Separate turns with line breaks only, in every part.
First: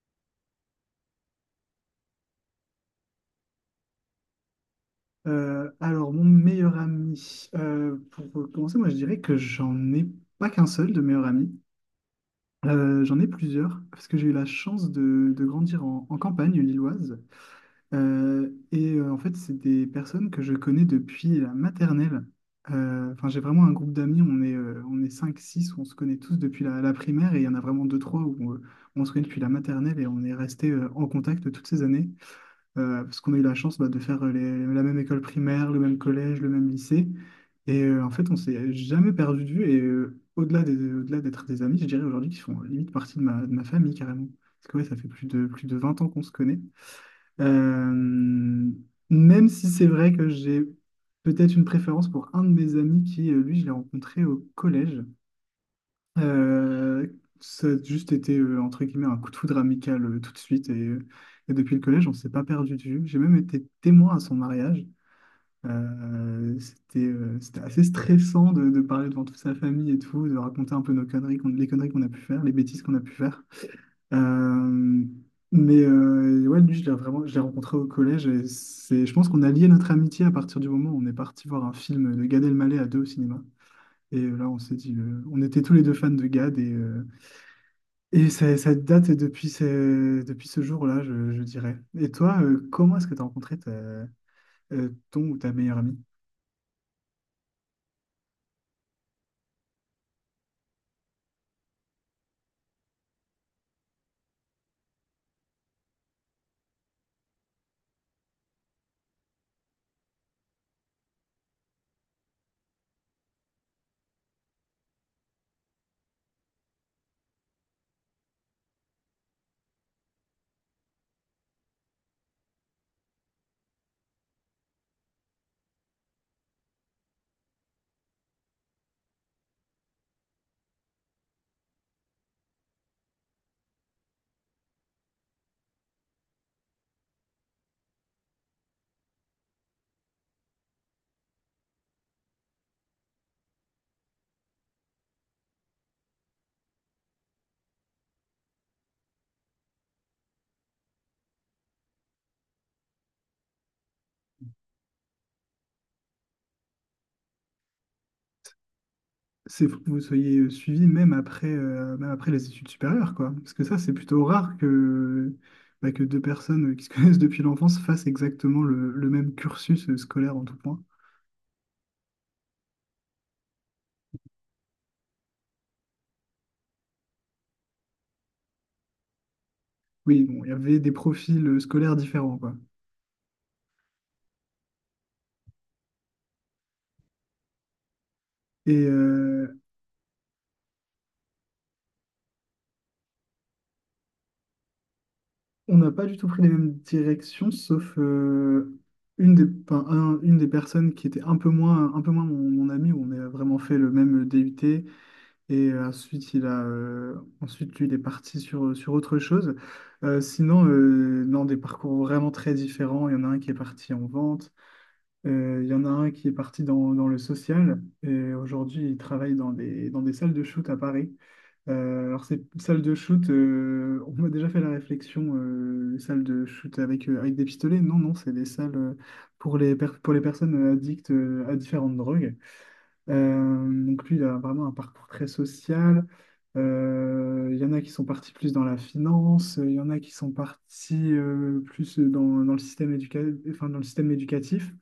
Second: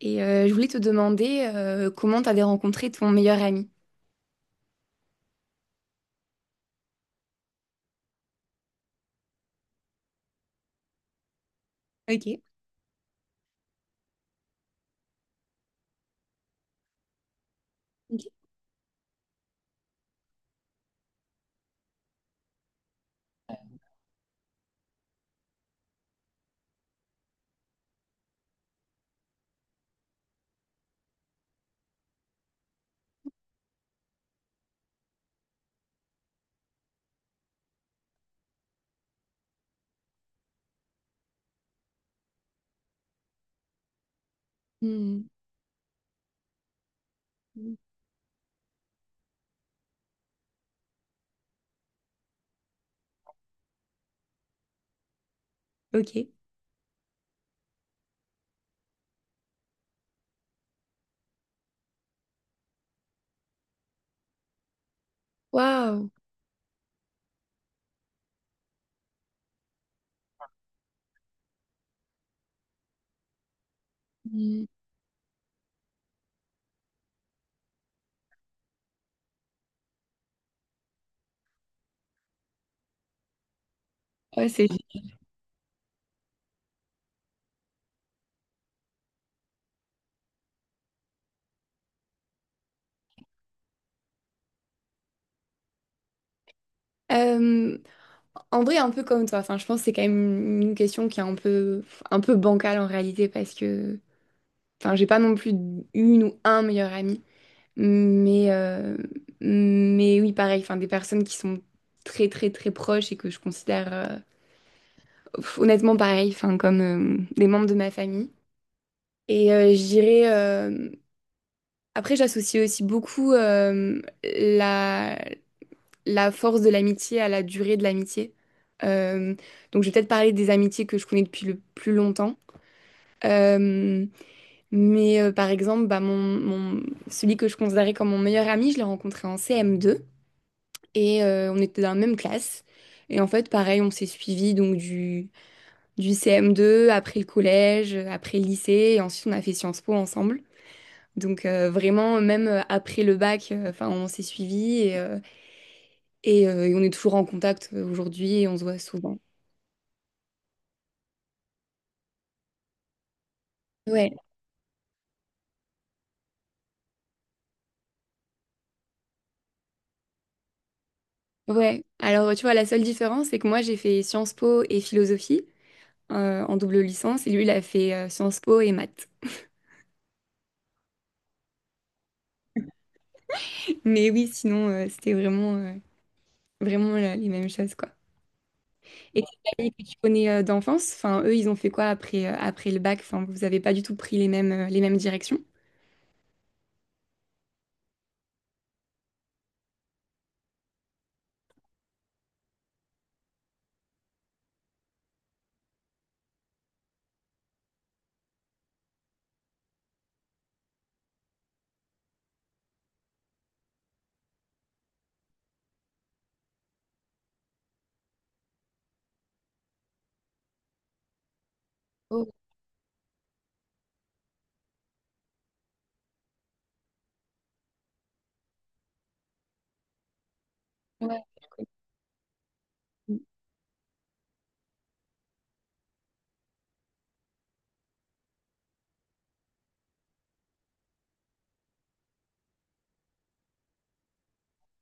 Je voulais te demander comment t'avais rencontré ton meilleur ami.
Alors, mon meilleur ami, pour commencer, moi je dirais que j'en ai pas qu'un seul de meilleur ami.
Ok.
J'en ai plusieurs, parce que j'ai eu la chance de grandir en campagne lilloise.
Ok.
Et en fait, c'est des personnes que je connais depuis la maternelle. Enfin, j'ai vraiment un groupe d'amis, on est cinq six. On se connaît tous depuis la primaire, et il y en a vraiment deux trois où on se connaît depuis la maternelle et on est resté en contact toutes ces années parce qu'on a eu la chance bah, de faire la même école primaire, le même collège, le même lycée. Et en fait, on s'est jamais perdu de vue. Et au-delà d'être des amis, je dirais aujourd'hui qu'ils font limite partie de ma famille carrément. Parce que ouais, ça fait plus
Hmm.
de, plus de 20 ans qu'on se connaît.
Mm.
Euh, Même si c'est vrai que j'ai peut-être une préférence pour un de mes amis lui, je l'ai rencontré au collège.
Ok.
Euh, Ça a juste été, entre guillemets, un coup de foudre amical tout de suite. Et depuis le collège, on s'est pas perdu de vue. J'ai même été témoin à son mariage.
Waouh.
C'était assez stressant de parler devant toute sa famille et tout, de raconter un peu nos conneries, les conneries qu'on a pu faire, les bêtises qu'on a pu faire.
Mm.
Euh, mais ouais, lui, je l'ai rencontré au collège. Je pense qu'on a lié notre amitié à partir du moment où on est parti voir un film de Gad Elmaleh à deux au cinéma. Et là,
Ouais,
on
c'est
s'est dit, on était tous les deux fans de Gad et ça date depuis ce jour-là, je dirais. Et toi, comment est-ce que tu as rencontré ton ou ta meilleure amie?
Euh, en vrai, un peu comme toi. Enfin, je pense que c'est quand même une question qui est un peu bancale en réalité parce que, enfin, j'ai pas non plus une ou un meilleur ami, mais, euh, mais oui, pareil. Enfin, des personnes qui sont très, très, très proches et que je considère honnêtement pareil, enfin, comme des membres de ma famille. Et je dirais. Après, j'associe aussi beaucoup la force de l'amitié à la durée de l'amitié. Euh, donc, je vais peut-être parler des amitiés que je connais depuis le plus longtemps. Euh, mais par exemple, bah, celui que je considérais comme mon meilleur ami, je l'ai rencontré en CM2 et on était dans la même classe. Et en fait, pareil, on s'est suivis donc du, CM2, après le collège, après le lycée, et ensuite on a fait Sciences Po ensemble. Donc vraiment, même après le bac, enfin, on s'est suivis et on est toujours en contact aujourd'hui et on se voit souvent.
C'est faut que vous soyez suivis même après les études supérieures, quoi. Parce que ça, c'est
Ouais,
plutôt rare que deux personnes qui se connaissent depuis l'enfance fassent exactement le même cursus scolaire en tout point.
ouais. Alors tu vois, la seule différence, c'est que moi j'ai fait Sciences Po et philosophie en double licence et lui il a fait Sciences Po et maths.
Oui, bon, il y avait des profils scolaires différents, quoi.
Mais oui, sinon c'était vraiment, les mêmes choses quoi.
Et,
Et tes
euh,
amis que tu connais d'enfance, enfin eux ils ont fait quoi après, après le bac? Enfin vous avez pas du tout pris les mêmes directions?
On n'a pas du tout pris les mêmes directions, sauf enfin, une des personnes qui était un peu moins mon ami, où on a vraiment fait le même DUT, et ensuite, ensuite lui, il est parti sur autre chose. Sinon, non, des parcours vraiment très différents. Il y en a un qui est parti en vente, il y en a un qui est parti dans le social, et aujourd'hui, il travaille dans des salles de shoot à Paris. Alors,
Oh,
c'est salle de shoot, on m'a déjà fait la réflexion, salle de shoot avec des pistolets. Non, non, c'est des salles pour les personnes addictes
ouais.
à différentes drogues. Donc, lui, il a vraiment un parcours très social. Il y en a qui sont partis plus dans la finance, il y en a qui sont partis plus dans le système enfin, dans le système éducatif.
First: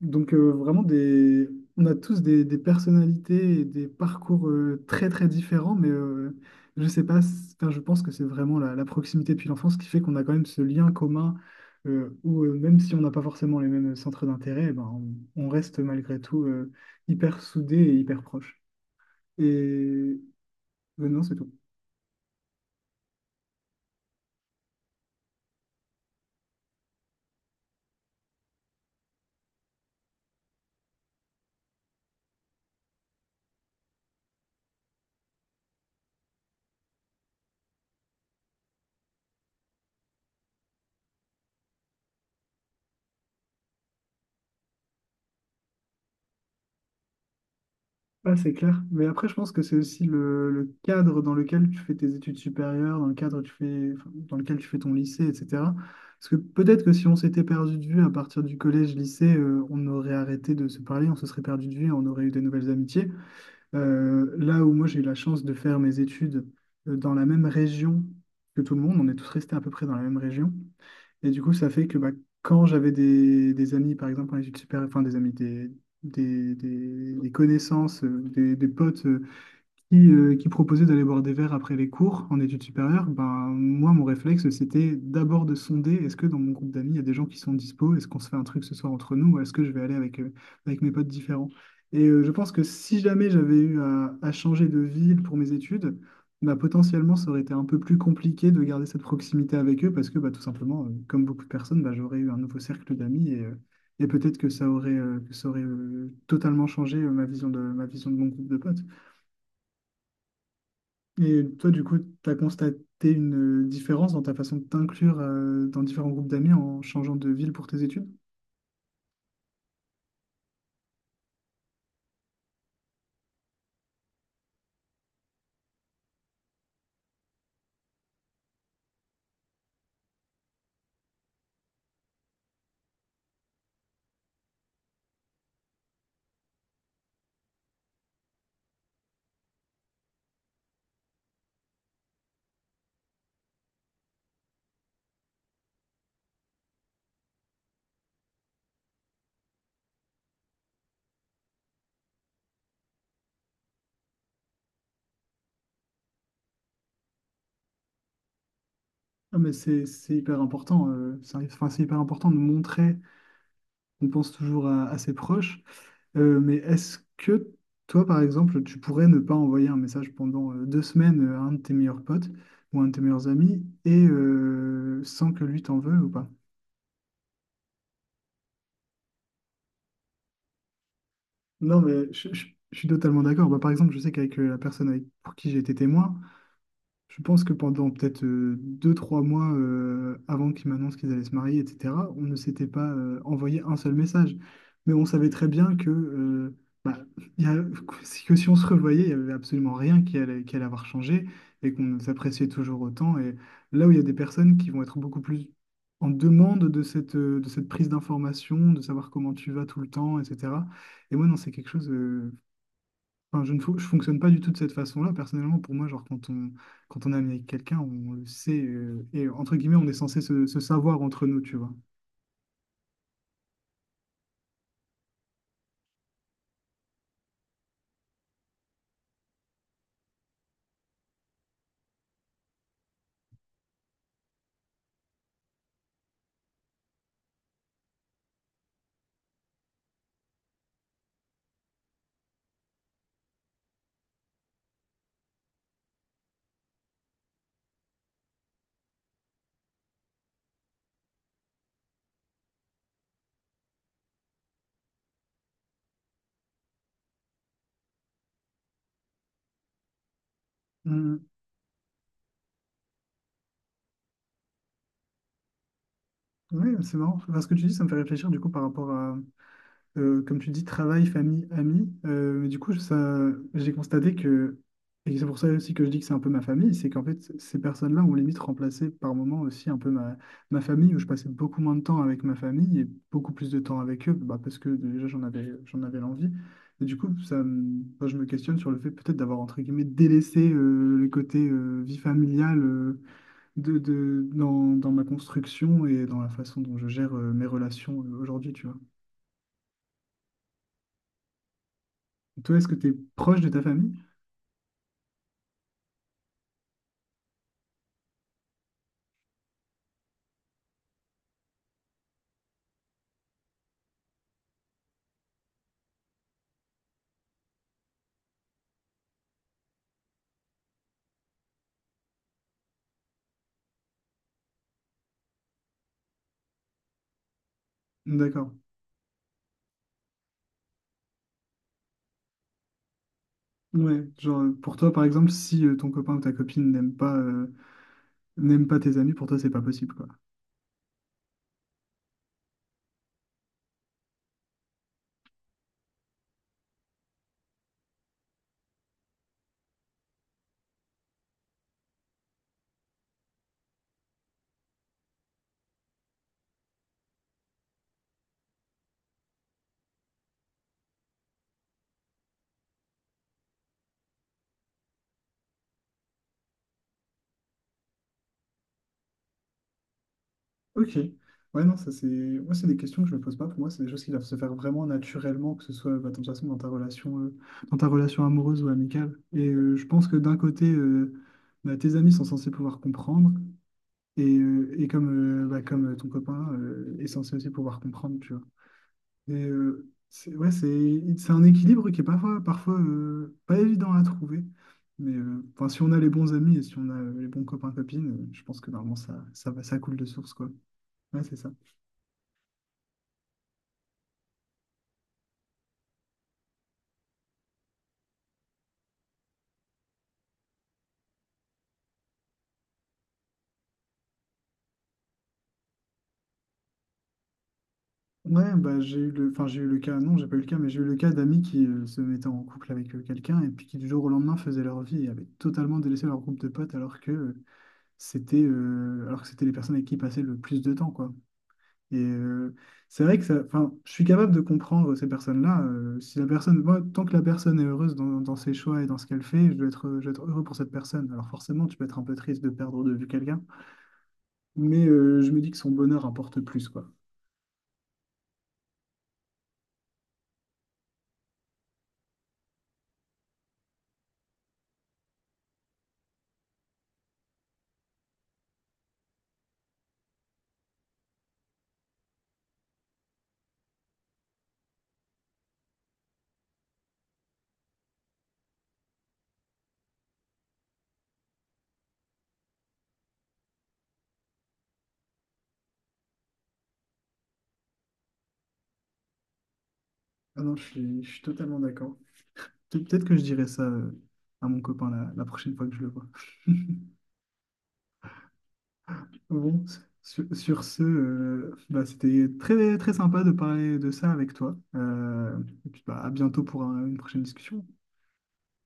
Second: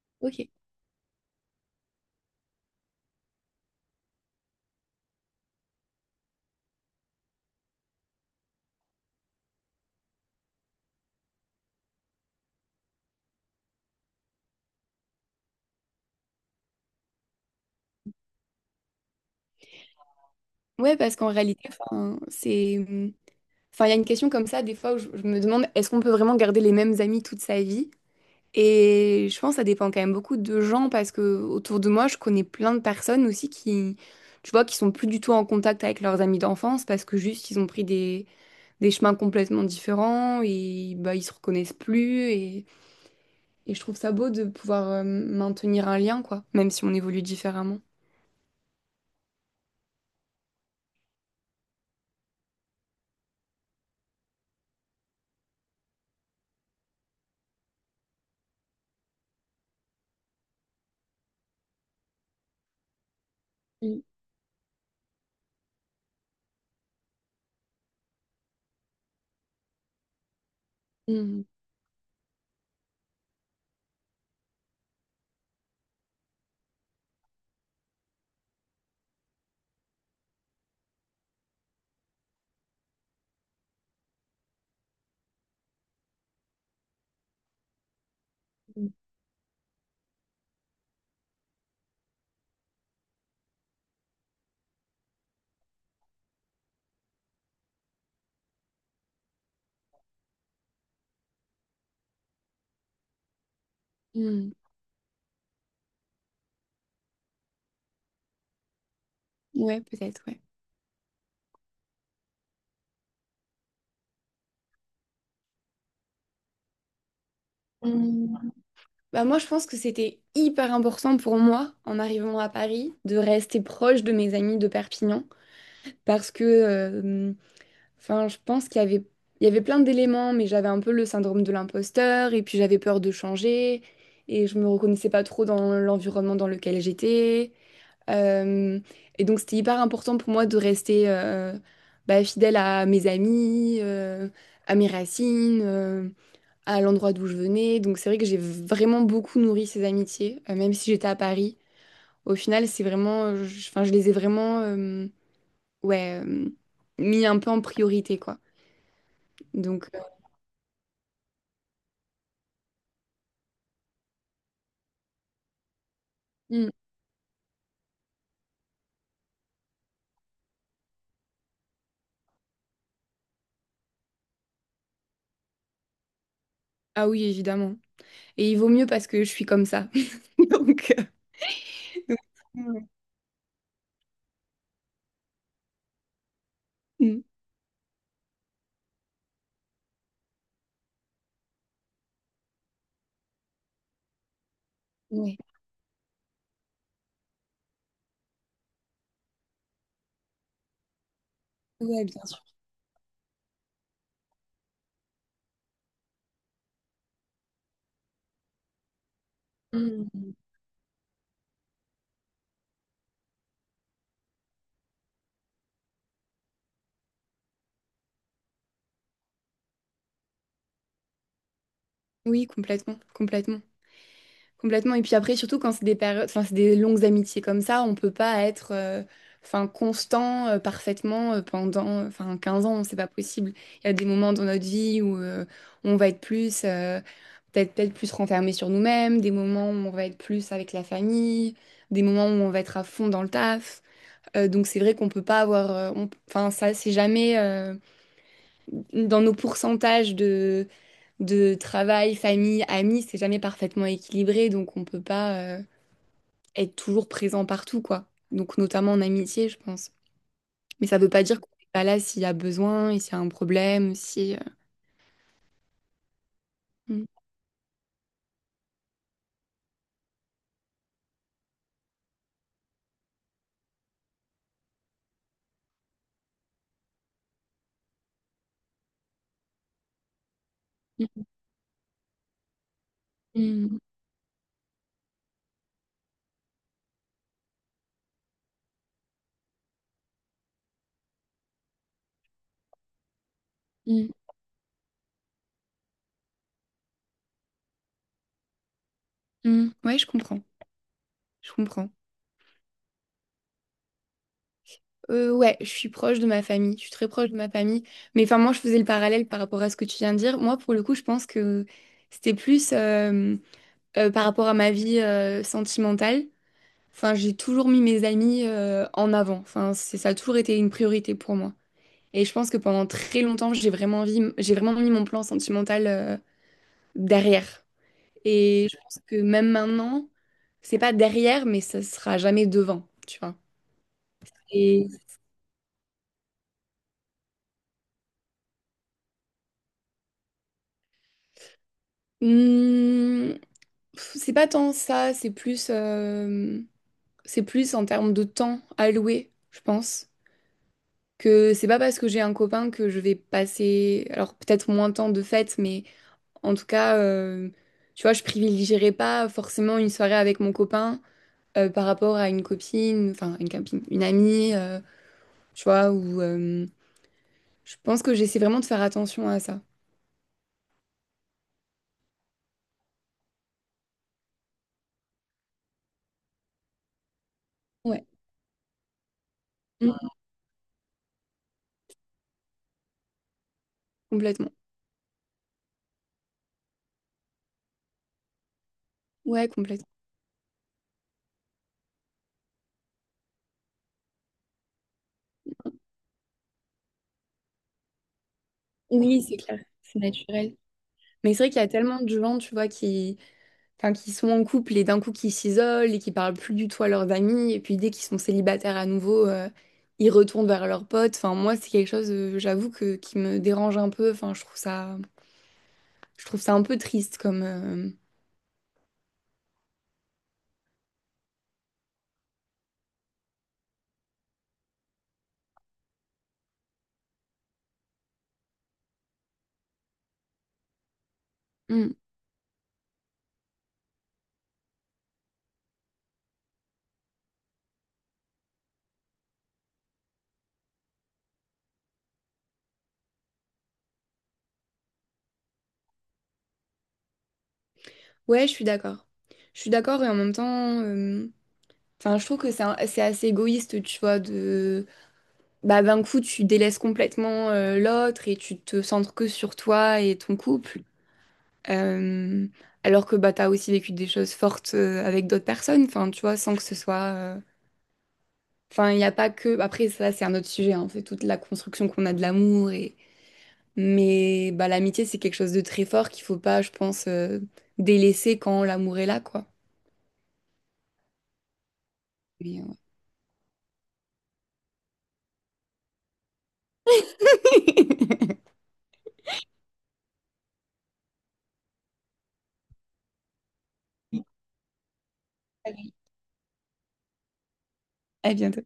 Donc
Ok.
on a tous des personnalités et des parcours très très différents, mais je sais pas, enfin, je pense que c'est vraiment la proximité depuis l'enfance qui fait qu'on a quand même ce lien commun où même si on n'a pas forcément les mêmes centres d'intérêt, eh ben, on reste malgré tout hyper soudés et hyper proches. Et
Ouais, parce
non,
qu'en
c'est tout.
réalité, enfin, c'est Enfin, il y a une question comme ça, des fois, où je me demande, est-ce qu'on peut vraiment garder les mêmes amis toute sa vie? Et je pense que ça dépend quand même beaucoup de gens, parce que autour de moi, je connais plein de personnes aussi qui, tu vois, qui sont plus du tout en contact avec leurs amis d'enfance, parce que juste, ils ont pris des chemins complètement différents, et bah, ils se reconnaissent plus, et je trouve ça beau de pouvoir maintenir un lien, quoi, même si on évolue différemment.
Ouais, c'est clair. Mais après, je pense que c'est aussi le cadre dans lequel tu fais tes études supérieures, dans le cadre tu fais, enfin, dans lequel tu fais ton lycée, etc. Parce que peut-être que si on s'était perdu de vue à partir du collège-lycée, on aurait arrêté de se parler, on se serait perdu de vue, on aurait eu des nouvelles amitiés.
Mm.
Là où moi j'ai eu la chance de faire mes études dans la même région que tout le monde, on est tous restés à peu près dans la même région. Et du
Mm,
coup, ça fait que bah, quand j'avais des amis, par exemple, en études supérieures, enfin des amis, des connaissances, des potes qui proposait d'aller boire des verres après les cours en études supérieures, ben, moi, mon réflexe, c'était d'abord de sonder, est-ce que dans mon groupe d'amis, il y a des gens qui sont dispo? Est-ce qu'on se fait un truc ce soir entre nous ou est-ce que je vais aller avec mes potes différents? Et je pense que si jamais j'avais eu à changer de ville pour mes études, bah, potentiellement, ça aurait été un peu plus compliqué de garder cette proximité avec eux parce que bah, tout simplement, comme beaucoup de personnes, bah, j'aurais eu un nouveau cercle d'amis et peut-être que
mm.
ça aurait totalement changé ma vision de mon groupe de potes.
Ouais, peut-être,
Et toi, du coup, tu as constaté une différence dans ta façon de t'inclure dans différents groupes d'amis en changeant de ville pour tes
ouais.
études?
Bah moi, je pense que c'était hyper important pour moi, en arrivant à Paris, de rester proche de mes amis de Perpignan. Parce que, enfin, je pense qu'il y avait plein d'éléments, mais j'avais un peu le syndrome de l'imposteur, et puis j'avais peur de changer, et je me reconnaissais pas trop dans l'environnement dans lequel j'étais. Euh, et donc, c'était hyper important pour moi de rester bah, fidèle à mes amis, à mes racines. À l'endroit d'où je venais. Donc c'est vrai que j'ai vraiment beaucoup nourri ces amitiés, même si j'étais à Paris. Au final, c'est vraiment, enfin, je les ai vraiment, ouais, mis un peu en priorité, quoi.
Ah, mais c'est
Donc,
c'est hyper important. C'est Enfin, c'est hyper important de montrer qu'on pense toujours à ses proches. Mais
mm.
est-ce que toi, par exemple, tu pourrais ne pas envoyer un message pendant 2 semaines à un de tes meilleurs potes ou un de tes meilleurs amis et sans que lui t'en veuille ou pas?
Ah oui, évidemment. Et il vaut mieux parce que je suis comme ça. Donc, euh,
Non, mais
donc,
je suis
mm.
totalement d'accord. Bah, par exemple, je sais qu'avec la personne pour qui j'ai été témoin. Je
Mm.
pense que pendant peut-être 2, 3 mois avant qu'ils m'annoncent qu'ils allaient se marier, etc., on ne s'était pas envoyé un seul message. Mais on savait
Ouais.
très bien que, bah, il y a- que si on se revoyait, il n'y avait absolument rien qui allait avoir changé et qu'on
Ouais, bien sûr.
s'appréciait toujours autant. Et là où il y a des personnes qui vont être beaucoup plus en demande de cette prise d'information, de savoir comment tu vas tout le temps, etc. Et moi, non, c'est quelque chose. Enfin, je fonctionne pas du tout de cette façon-là. Personnellement, pour moi, genre, quand on est ami avec quelqu'un, on le sait. Et entre guillemets, on est censé se savoir entre nous, tu vois.
Oui, complètement, complètement. Complètement. Et puis après, surtout quand c'est des périodes, enfin, c'est des longues amitiés comme ça, on peut pas être enfin, constant parfaitement pendant enfin, 15 ans, c'est pas possible. Il y a des moments dans notre vie où on va être plus, peut-être plus renfermé sur nous-mêmes, des moments où on va être plus avec la famille, des moments où on va être à fond dans le taf. Donc c'est vrai qu'on peut pas avoir, enfin ça c'est jamais dans nos pourcentages de travail, famille, amis, c'est jamais parfaitement équilibré, donc on peut pas être toujours présent partout, quoi. Donc, notamment en amitié, je pense. Mais ça veut pas dire qu'on n'est pas là s'il y a besoin et s'il y a un problème, si...
Oui, c'est
Mm,
marrant. Enfin, ce que tu dis, ça me fait réfléchir du coup par rapport à, comme tu dis, travail, famille, amis. Mais du coup, ça, j'ai constaté que, et c'est pour ça aussi que je dis que c'est un peu ma famille, c'est qu'en fait, ces personnes-là ont limite remplacé par moments aussi un peu ma famille, où je passais beaucoup moins de temps avec ma famille et beaucoup plus de
mm,
temps avec eux, bah, parce que déjà, j'en avais l'envie. Et du coup, enfin, je me questionne sur le fait peut-être d'avoir, entre guillemets, délaissé le côté vie familiale
mm,
dans ma construction et dans la façon dont je gère mes relations aujourd'hui, tu vois.
mm. Mm. Ouais, je comprends. Je comprends.
Toi, est-ce que t'es proche de ta famille?
Ouais, je suis proche de ma famille. Je suis très proche de ma famille. Mais enfin, moi, je faisais le parallèle par rapport à ce que tu viens de dire. Moi, pour le coup, je pense que c'était plus par rapport à ma vie sentimentale. Enfin, j'ai toujours mis mes amis en avant. Enfin, ça a toujours été une priorité pour moi. Et je pense que pendant très longtemps, j'ai vraiment mis mon plan sentimental derrière.
D'accord.
Et je pense que même maintenant, c'est pas derrière, mais ça sera jamais devant, tu vois.
Ouais, genre pour
Et
toi par exemple, si ton copain ou ta copine n'aime pas tes amis, pour toi c'est pas possible quoi.
hmm, c'est pas tant ça, c'est plus en termes de temps alloué, je pense. Que c'est pas parce que j'ai un copain que je vais passer, alors peut-être moins de temps de fête, mais en tout cas, tu vois, je privilégierai pas forcément une soirée avec mon copain par rapport à une copine, enfin une copine, une amie, tu vois, ou je pense que j'essaie vraiment de faire attention à ça.
Ok. Ouais, non, ça c'est. Moi, c'est des questions que je me pose pas. Pour moi, c'est des choses qui doivent se faire vraiment naturellement, que ce soit bah, de toute façon dans ta
Ouais.
relation amoureuse ou amicale. Et je pense
Mm,
que d'un côté, bah, tes amis sont censés pouvoir comprendre,
complètement.
bah, comme ton copain est censé aussi pouvoir comprendre, tu vois. Et
Ouais, complètement.
c'est, ouais, c'est un équilibre qui est parfois pas évident à trouver. Mais enfin, si on a les bons amis et si on a les bons copains, copines, je pense que normalement
Oui, c'est clair,
ça coule
c'est
de source, quoi.
naturel.
Ouais,
Mais
c'est
c'est
ça.
vrai qu'il y a tellement de gens, tu vois, enfin, qui sont en couple et d'un coup qui s'isolent et qui parlent plus du tout à leurs amis. Et puis dès qu'ils sont célibataires à nouveau, ils retournent vers leurs potes. Enfin, moi, c'est quelque chose, j'avoue, que, qui me dérange un peu. Enfin, je trouve ça un peu triste comme.
Ouais, bah, enfin, j'ai eu le cas, non, j'ai pas eu le cas, mais j'ai eu le cas d'amis qui se mettaient en couple avec quelqu'un et puis qui du jour au lendemain faisaient leur vie et avaient totalement délaissé leur groupe de potes alors que c'était les personnes avec qui ils passaient le plus de temps, quoi.
euh,
Et c'est vrai que ça, enfin, je suis capable de comprendre ces personnes-là. Si la personne, moi, tant que la personne est heureuse dans ses choix et dans ce qu'elle fait, je dois être heureux pour cette personne. Alors forcément, tu peux être un peu triste de perdre de vue quelqu'un, mais je me dis que son bonheur importe plus, quoi.
Ouais, je suis d'accord. Je suis d'accord et en même temps, enfin, je trouve que c'est assez égoïste, tu vois, de bah d'un coup tu délaisses complètement l'autre et tu te centres que sur toi et ton couple. Euh, alors que bah t'as aussi vécu des choses fortes avec d'autres personnes, enfin, tu vois, sans que ce soit, euh, enfin, il n'y a pas que. Après, ça c'est un autre sujet, hein, c'est toute la construction qu'on a de l'amour. Mais bah l'amitié c'est quelque chose de très fort qu'il faut pas, je pense, délaisser quand l'amour est là, quoi.
Ah non, je suis totalement d'accord.
Mais, euh,
Peut-être que je dirai ça à mon copain la prochaine fois que je le vois. Bon, sur ce, bah, c'était très, très sympa de parler de ça avec toi. Et puis, bah, à bientôt pour une prochaine discussion.
À bientôt.